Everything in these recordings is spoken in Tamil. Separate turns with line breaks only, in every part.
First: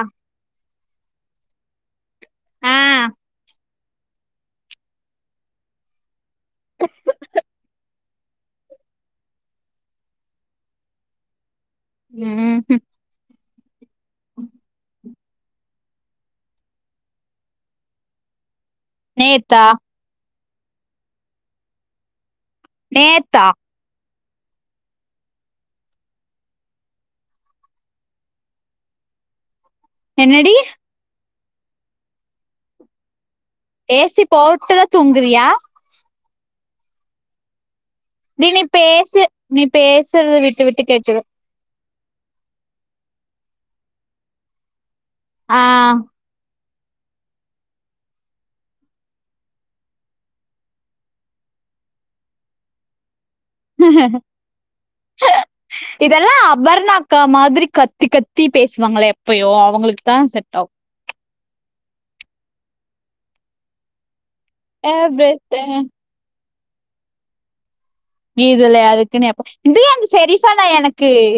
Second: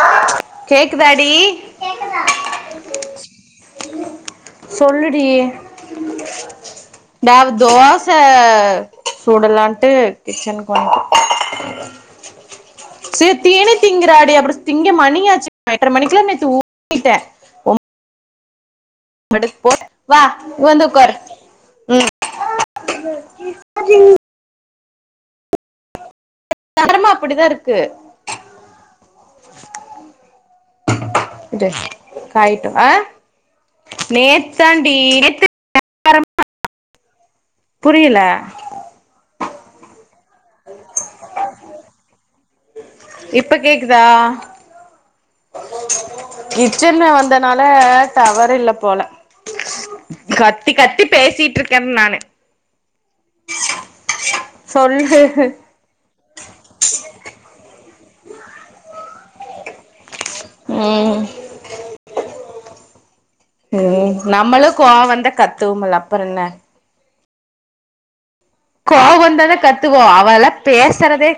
ஆ
கேக்குதாடி சொல்லு டி ந்தாவ தோஸ் ச சுடலான்ட்டு கிச்சனுக்கு வன்டே
ம்
எ தீனி திங்கிறாடி அப்பற திங்க மணியாச்சு எட்ர மணிக்குலா நேத்து [inaudible] ட்டே ஒம் மடக்கு
நேத்தா
போட் வா வந்து உக்காரு ம்
நேத்தா
ஜ தெரம அப்டிதா இருக்கு
என்னடி
இது காயட்டு ஆ
ஏசி போட்டுதா
நேத்தாண்டி
தூங்குறியா
நேத்து பரம் [inaudible]
நீ நீ பேசு நீ பேசுறது விட்டு விட்டு கேக்குது
இப்ப கேக்குதா
ஆ
கிச்சன்ல வந்தனால டவர் இல்ல போல கத்தி கத்தி பேசிட்ருக்கேன் நானு
[inaudible]
சொல்லு
இதெல்லா அபர்ணாக்கா மாரி கத் கத்தி கத்தி பேசுவாங்களே எப்பயோ அவுங்களுக்கு தா செட் ஆகு
ம் ம் நம்மளு கோவோ வந்த
எவ்ரிதிங்
கத்துவோம்ல அப்றோ என்ன
இதுல
கோவோ
அதுக்குன்னு
வந்தா
எப்ப
தா
இது
கத்துவோ
அந்த
அவல்லா
செரிஃபானா எனக்கு
பேசுறதே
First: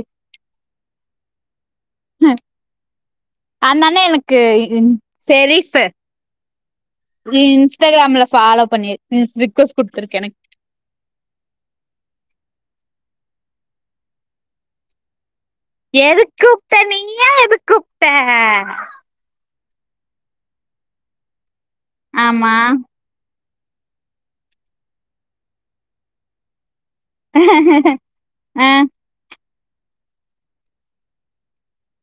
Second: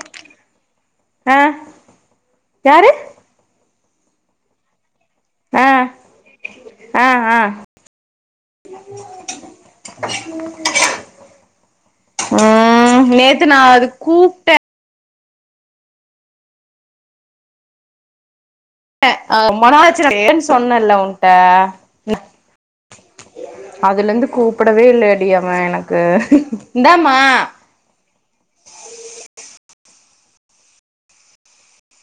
ஆ யாரு
என்ன எனக்கு ன் சேரி
ஆ
சார்
ஆ ஆ
நீ இன்ஸ்டாகிராம்ல ஃபாலோ பண்ணிரு ரிக்வஸ்ட் குடுத்திருக்க எனக்கு
ம் நேத்து நா அது கூப்டே
எதுக் கூப்ட நீயா எதுக் கூப்ட
க அ மன ஒளைச்சல்ல இருக்கேன்னு சொன்னேல்ல உன்கிட்ட
ஆமா
அதுலந்து கூப்புடவே இல்லடி அவே எனக்கு
ஆ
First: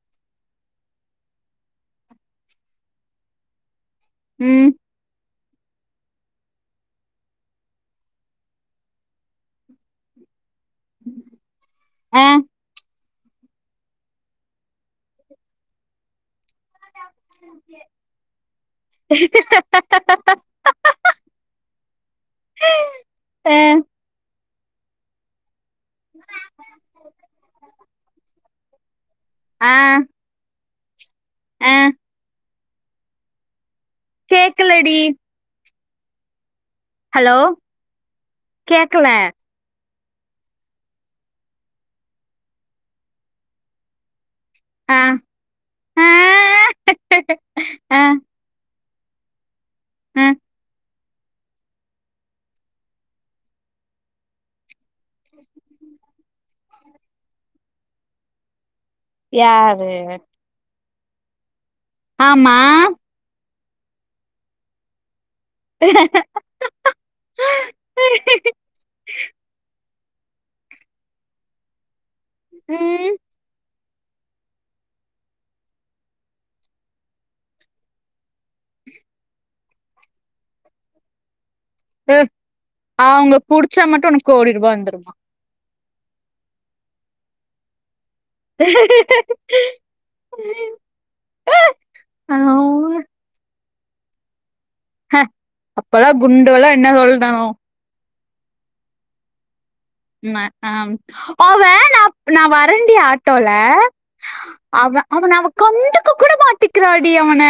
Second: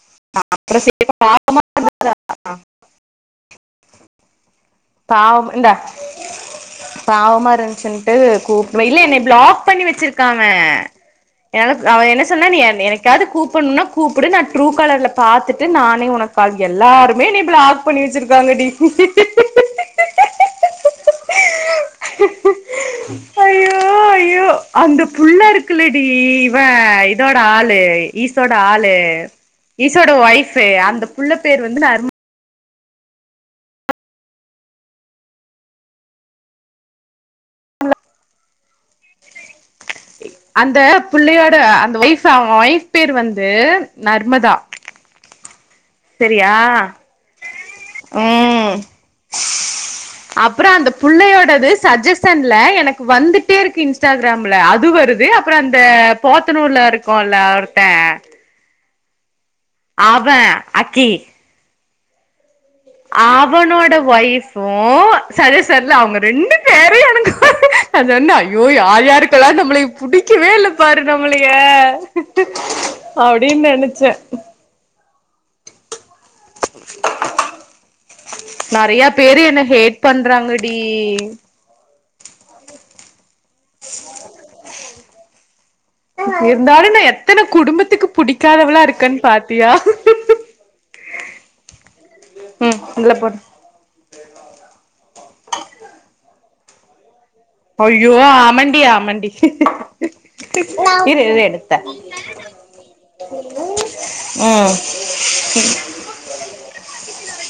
[inaudible]
ம்
ஆவ் இந்தா இல்ல என்னய பிளாக் பண்ணி வச்சிருக்கா அவே வே என்னக் அவே என்ன
ஆ
சொன்னா நீ என எனக் என்னைக்காவது கூப்புட்னோம்னா கூப்புடு நா ட்ரூ கலர்ல பாத்துட்டு நானே உனக் கால் எல்லாருமே நீ பிளாக் பண்ணி வச்சிருக்காங்க டி
அ
ஐயோ ஐயோ அந்த புள்ள இருக்குலடி இவே இதோட ஆளு ஈசோட ஆளு
ஆ
ஈசோட வைஃப் அந்த புள்ள பேர்
ஆ
வந்து நர்ம
கேக்கலடி ஹலோ கேக்கல
அந்த பிள்ளையோட அந்த வைஃப் அவே வைஃப் பேர் வந்து நர்மதா
ஆ ஆ
செரியா
ஆ
ம்
ஆ
அப்றோ அந்த புள்ளையோடது சஜஷன்ல எனக்கு வந்துட்டே இருக்கு இன்ஸ்டாகிராம்ல அது வர்து அப்புறோ அந்த போத்தனூர்ல இருக்கும்ல ஒருத்தே
யாரு
அக்கி
ஆமா
அவனோட வைஃப் ஒ சரஸ் சார்ல அவுங்க ரெண்டு பேரையு எனக்கு நா சொன்னே ஐயோ யார் யாருக்கெல்லா நம்மள இப் புடிக்கவே இல்ல பாரு நம்மளய
ம்
அப்டின்னு நெனைச் சே [inaudible] நறைய பேரு என்ன ஹேட் பண்றாங்கடி
ஹ அவுங்க புடிச்சா மட்டு உனக்கு கோடி ரூபா வந்துருமா
இருந்தாலு நா எத்தன குடும்பத்துக்கு புடிக்காதவளா இருக்கன்னு பாத்தியா
ஆ
ம் இதுல போடு
உன்ன சொல்டனோ
யோ ஆமண்டி ஆமண்டி
ம்ம அம்
இரு இரு
அவே
எடுத்தர்ற
நா நா வரண்டி ஆட்டோல
ம்
அவே அவ கண்டுக்க கூட மாட்டிக்கிறாடி அவன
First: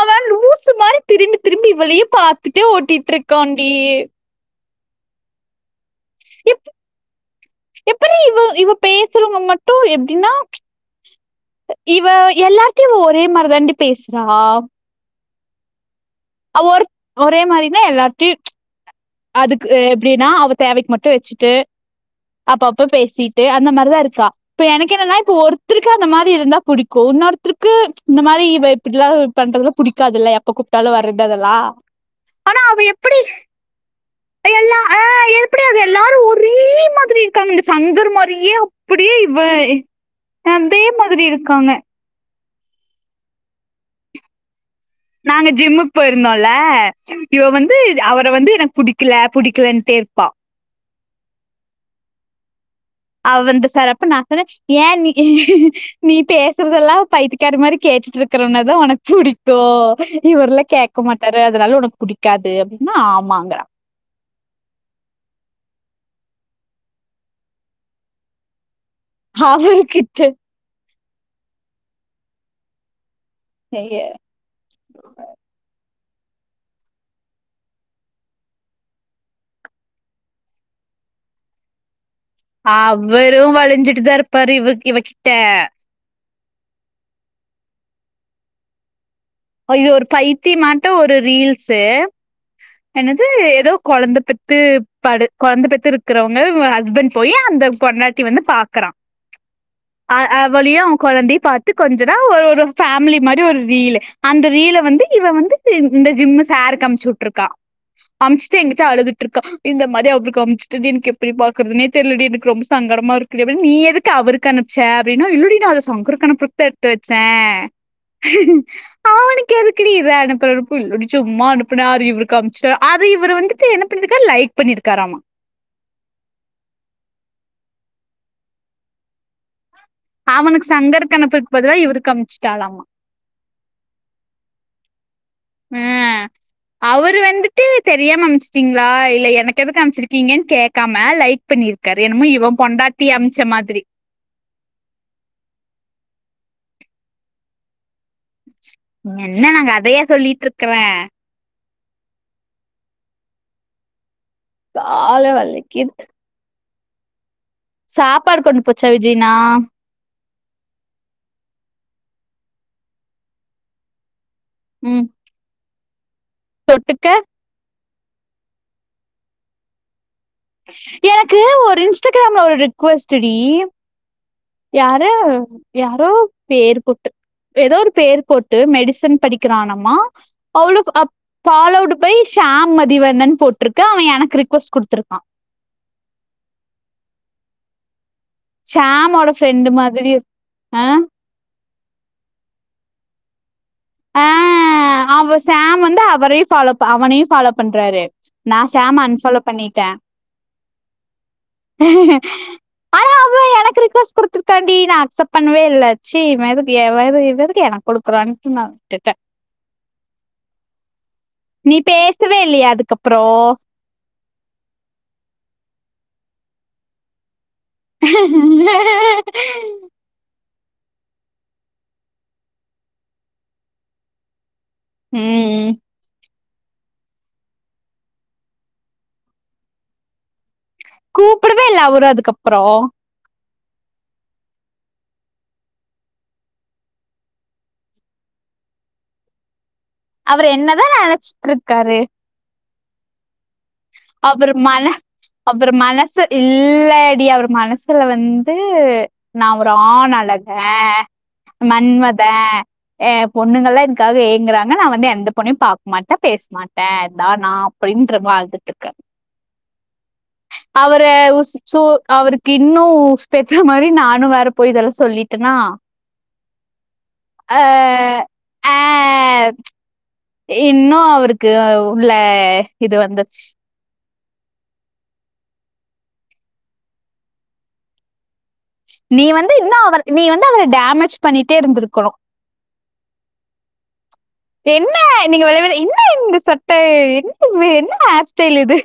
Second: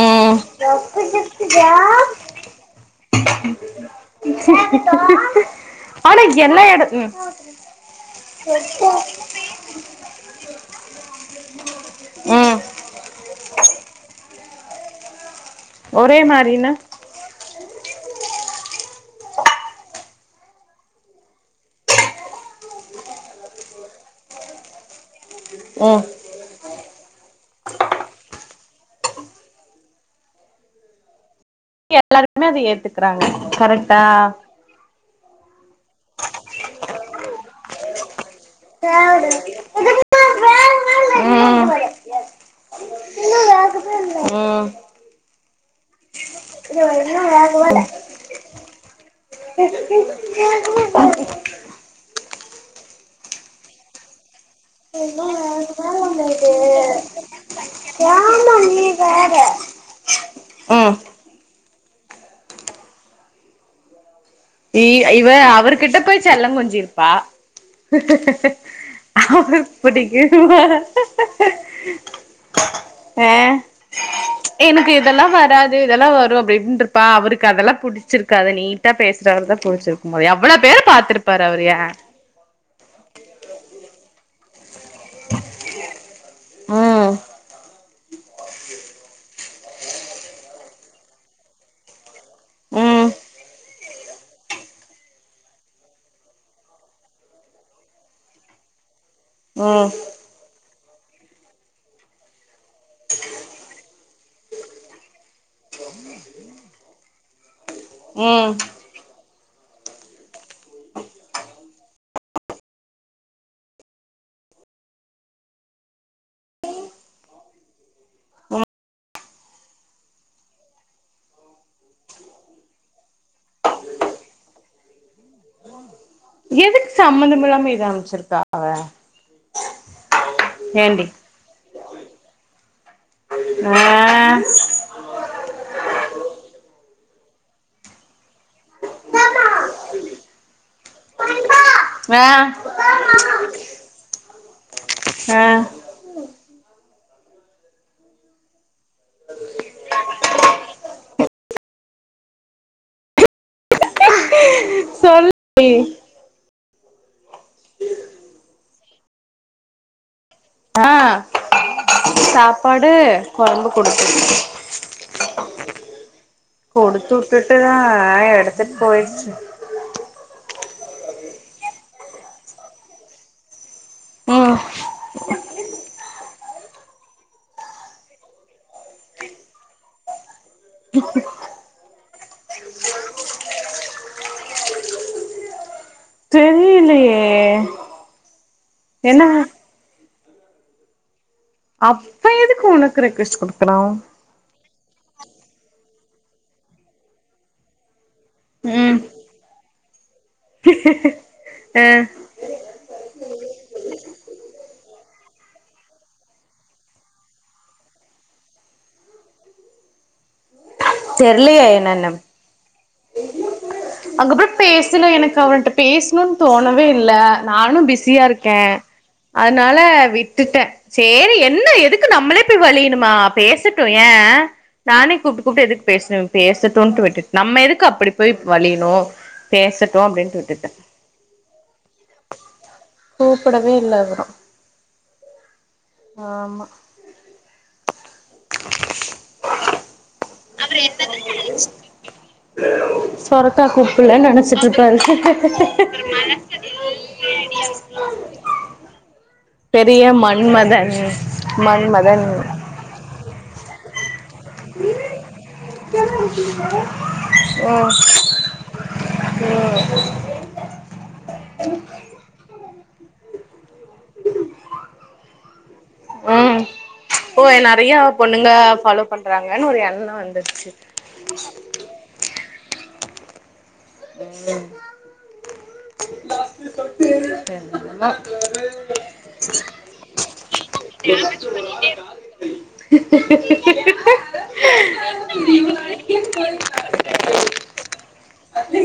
அவே லூசு மாரி திரும்பி திரும்பி இவளையே பாத்துட்டே ஓட்டிட்டு இருக்கான் டி
ஆனா எல்லா எட
எப்டி இவ இவ பேசுறவங்க மட்டு எப்டின்னா இவ
ம்
எல்லார்டையு ஒரே மாரி தாண்டி பேசுறா
ஒரே மாரினா
ஒருத் ஒரே மாரின்னா எல்லார்டையு அதுக் எப்டின்னா அவ தேவைக்கு மட்டு வச்சுட்டு அப்ப அப்ப பேசிட்டு அந்த மாரிதான் இருக்கா இப்ப எனக்கு என்னன்னா ஒருத்தருக்கு
ம்
அந்த மாரி இருந்தா புடிக்கு இன்னொருத்தருக்கு இந்த மாரி இப்படல்லா பண்றதுல புடிக்காதுல்ல எப்ப கூப்ட்டாலு வர்றது லா
எல்லாருமே அத
ஆனா அவ எப்டி
ஏத்துக்குறாங்க கரெக்டா
எல்லா ஆ எப்படியாது எல்லாரு ஒரே மாதிரி இருக்க சங்கர் மாதி நி ஏ அப்படியே
ஆமா
இவ அதே மாதிரி இருக்காங்க
ம்
நாங்க ஜிம்முக்கு போயிருந்தோல இவ வந்து அவரை வந்து எனக்கு புடிக்கல புடிக்கல இன்ட்டே இருப்பா அவ வந்து சார் அப்பனா ஏன் நீ நீ பேசுறதெல்லா பைத்தக்காரி மாதிரி கேட்டுட்டு இருக்கறன தான்
நீ
உனக்கு புிடி
வேற
க்க இவருல்லா
ம்
கேட்க மாட்டாரு அதனால உனக்கு புடிக்காது அப்டின்னா ஆமாங்கிறா
இ இவ அவர்கிட்ட போயி செல்லம் கொஞ்சிருப்பா அவரு
அவருகிட்ட
புடிக்குதும ஆ
ஐய
எனக்கு இதெல்லா வராது இதெல்லா வரும் அப்இப்படினுரப்பா அவருக்கு அதெல்லா புடிச்சிருக்காது நீட்டா பேச அவர தா புடிச்சிருக்கும் போல எவ்வளோ பேரு பாத்துிருப்பாரு அவரு
அவரும் வலிஞ்சிட்டுதா இருப்பாரு இவ இவ கிட்ட
ஆ
ஐயோ ஒரு பைத்தி மாட்டம் ஒரு ரீல்ஸு
ம்
குழந்தபெத்து படு குழந்தபெத்து இருக்கிறவங்கல் ஹஸ்பண்ட் போய் அந்த பொண்டாட்டி வந்து பாக்குறா
ம்
அ அவலியு குழந்தைய பாத்து கொஞ்சனா ஒரு ஒரு பேமிலி மாரி ஒரு ரீல்லு அந்த ரீல வந்து இவ வந்து இந்த ஜிம் சாருக்கு அம்ச்சுட்டு இருக்கா
ம்
அமுச்சுட்டு எங்கிட்ட அழுதுட்டு இருக்க இந்த மாரி அவரு அமிச்சுட்டடி எனக்கு எப்படி பாக்குறதுே தெரிலடி எனக்கு ரொம்ப சங்கடமா இருக்குடி நீ எதுக்கு அவ அவருக்கு அனுப்ச்ச அப்படின்னா இல்லடி நான் அத சங்கருக்கு அனுப்புற எத்து வச்சே
ம்
அவனுக்கு எதுக்குடி இவ அனுப்புற இல்லடி சும்மா அனுப்புனா அரு கம்சுட அது இவரு வந்துட்டு என்ன பண்ணிருக்கார் லைக் பண்ணிருக்காரமா
எதுக் சம்பந்தம் இல்லாம இத அமைச்சிருக்கா அவ
அவனுக்கு
ஏண்டி
சங்கர் அணுப்புருக்கு பதிலா இவருக்கு அமிச்சுிட்டாளாமா
ஆ
ம் ஆ அவரு வந்துட்டு தெரியாம அமைச்சுட்டீங்களா இல்ல எனக்கு எதுக்கு அமைச்சிருக்கீங்கன்னு கேக் க்காம லைக் பண்ணிருக்காரு என்னமோ
ஆ
இவன் பொண்டாட்டி அமைச்ச மாதிரி
ஆ
என்ன நாங்கதையா சொல்லிட்டு இருக்கறே கால
சொல்லு
வலிக்கிது சாப்பாடு கொண்டு போச்சா விஜய்னா
ஆ சாப்பாடு குழம்பு கொடுக்கும்
ம் தொட்டுக்க
கொடுத்து உட்டுட்டு ஆ எடுத்துட் போயிச்சு
எனக்கு ஒரு இன்ஸ்டாகிராம்ல ஒரு ரிக்வஸ்ட் டி
ம்
யாரு யாரோ பேரு பொட்டு எதோ ஒரு பேர் போட்டு மெடிசன் படிக்கிறனாம்மா அவ்ளோ அப் பாலோடு ஃபைஸ் டாம் மதிவண்ணன் போட்ருக்கு அவ எனக்கு ரி்க்வஸ்ட் குடுத்ருக்கா
தெரியலையே என்ன
ஷேமோட ஃப்ரெண்டு் மாதிரி அ
அப்ப எதுக்கு உனக்கு ரெக்வெஸ்ட்டு குடுக்குலாம்
ஆ அவ ஷேம் வந்து அவரையு ஃபாலோ அவனையு ஃபாலோ பண்றாரு நா
ம்
ஷேம்ம அன்ஃபாலோ பண்ணிட்ட
ஆ
ஆனா அவ எனக்கு ரி்க்வெஸ்ட் குடுத்துருக்காண்டி நா அக்ச்ப் பண்ணவே இல்லா சி இவ எதுக்கு இவ எது இவ எதுக்கு எனக்கு கொடுறான்ட்டு நா விட்டுட்ட நீ பேசவே இல்லியா அதுக்கப்
அங்கப்புறோ பேசல எனக்கு அவன்ட்ட பேஸ்ணுன் தோணவே இல்ல நானு பிஸியாருக்கே அதனால விட் டுட்ட சேரி என்ன எதுக்கு நம்ளே போய் வலியனுமா பேசட்டு ஏ நானே கூப்டு கூப்டு
ம்
எதுக்கு பேசணு பேசட்டுன்டு விட்டுட் நம்ம எதுக் கு அப்டி போய் வலியணு பேசட்டு அப்டின்ட்டு விட்டுட்ட
கூப்பிடவே இல்ல அவரு அதுக்கப்றோ
குடவே இல்ல அவரு ஆமா [inaudible]
அவரு என்னதா நெனச்சிட்ருக்காரு
சொரக் குள்ள நெனச்சிட்ருக்காரு
அவரு மனசு இல்லடி அவரு மனசுல வந்து நா ஒரு
பெரிய
ஆண்ணலக
மன்மதன்
மன்மத
மன்மதன்
பொண்ணுங்கல்லா எனக்காக ஏங் ஏங்கறாங்க நா வந்து எந்த பொண்ணயு பாக் மாட்ட பேச் மாட்ட இதா நா அப்டின்ற மாதிரி
ஒ
அவர உஸ் சு அவுருக்கு இன்னு உசுப்பேத்துர மாரி நானு வேற போய் இதெல்லா சொல்லிட்டனா
ஒ நெறைய பொண்ணுங்க
ஆ
ஃபாலோ பண்றாங்கன் ஒரு எண்
இன்னும் அவுருக்கு உள்ள இது வந்துச்சி
ம் என்னமோ
நீ வந்து இன்னு அவர் நீ வந்து அவர டேமேஜ் பண்ணிட்டே இருந்திருக்கணு
[unintelligible]
என்ன நீங்க வரவர என்ன இந்த சட்ட என்னமே என்ன ஹேர்ஸ்டைலு இது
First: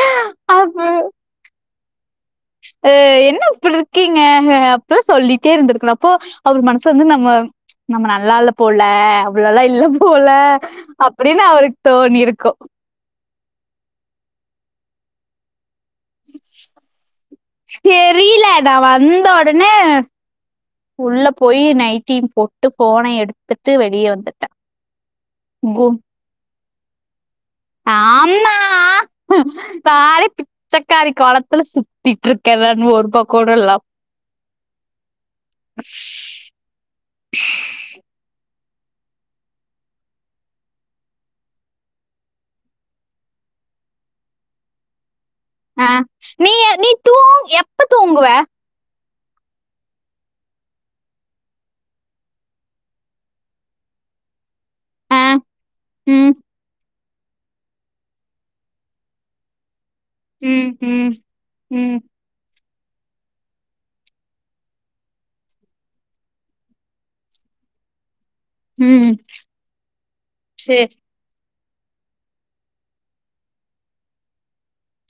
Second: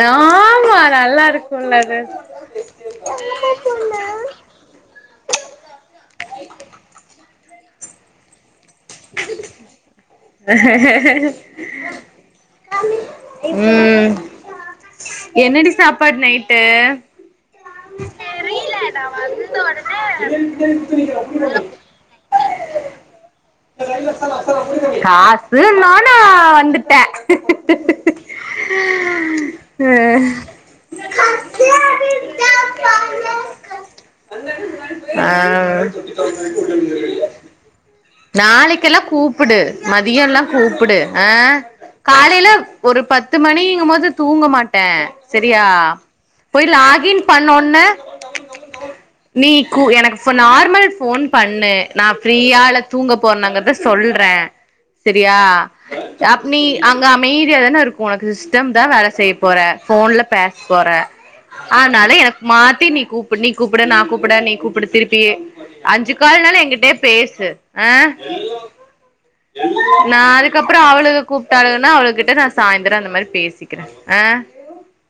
ஆமா
அப்ப
நல்லாருக்குல்ல அது
அ என்ன இப்புட்ருக்கீங்க அப்பல்லா சொல்லிட்டே இருந்திருக்கலா அப்போ அவர் மனசுலந்து நம்ம நம்ம நல்லால்ல போல அவ்ளோலா இல்ல போல அப்டின்னு அவருக்கு தோணியிருக்கும்.
ம் என்னடி சாப்பாடு நைட்டு
தெரில நா வந்த ஒடனே உள்ள போய் நைட்டி போட் டு ஃபோன எடுத் கும்
காசுன்னோன வந்துட்ட
ஆமா நானே பிச்சக்காரி கோளத்துல சுத்திட்ருக்கேல இன்னொருபா கூடல்லா [inaudible]
அ நாளைக்கெல்லா கூப்புடு மதியோல்லா கூப்புடு அ காலைல ஒரு பத்து மணிங்கு போது தூங்க மாட்ட செரியா
ஆ நீ
போய்
நீ தூ
லாகின் பண்ணோன
எப்ப தூங்குவ?
நீ கூ எனக்கு ஃப் நார்மல் ஃபோன் பண்ணு நா ஃப்ரீயா இல்ல தூங்க போர்னாங்கற்த சொல்ற
ஆ
செரியா
ம்
அப் நீ அங்க அமைதியா தானேருக்கு உனக்கு சிஸ்டம் தா வேல செய்ய போற ஃபோன்ல பேஸ்
ம்
போற
ம் ம்
ஆனால எனக் மாத் தி நீ கூப்புட் நீ கூப்புட நா கூப்புட நீ கூப்புடு திருப்பி அஞ்சி கால்னால எங்கிட்டயே பேசு ஆ
ம்
நா
சரி.
அதுக்கப்புறோ அவளுக்கு கூப் சடர்டென்னா அவளுக்கிட்ட நா சாய்ந்திர அந்த மாரி பேசிக்கிறே ஆ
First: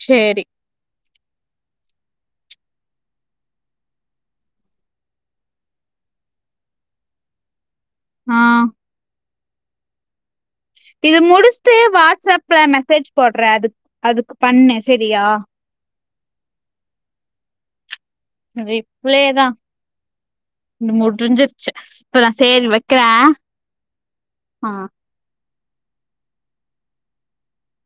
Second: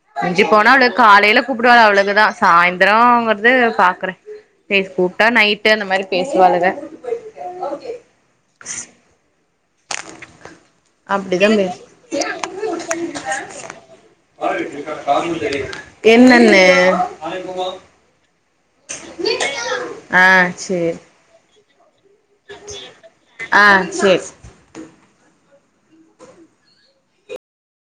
சேரி
மிஞ்சு போனா அவளுக் காலையில கூப்பிடுவாள அவளுக்குதா சாய்ந்திரோங்குறது பாக்குறே பேச் கூப்ட்டா நைட்டு அந்த மாரி பேசுவாளுங்க
ஆ இது
அப்டிதா
முடிச்சட்டு
பேசு
வாட்ஸ்அப்ல மெசேஜ் போடுற அதுக் அதுக்கு பண்ணு செரியா
என்னன்னு
அது இப்ள்ளேதா
ஆ
இன்னு
சேரி
முடிஞ்சிருச்சு அப்ப நா சேரி வைக்குறே
ஆ சேரி
ஆ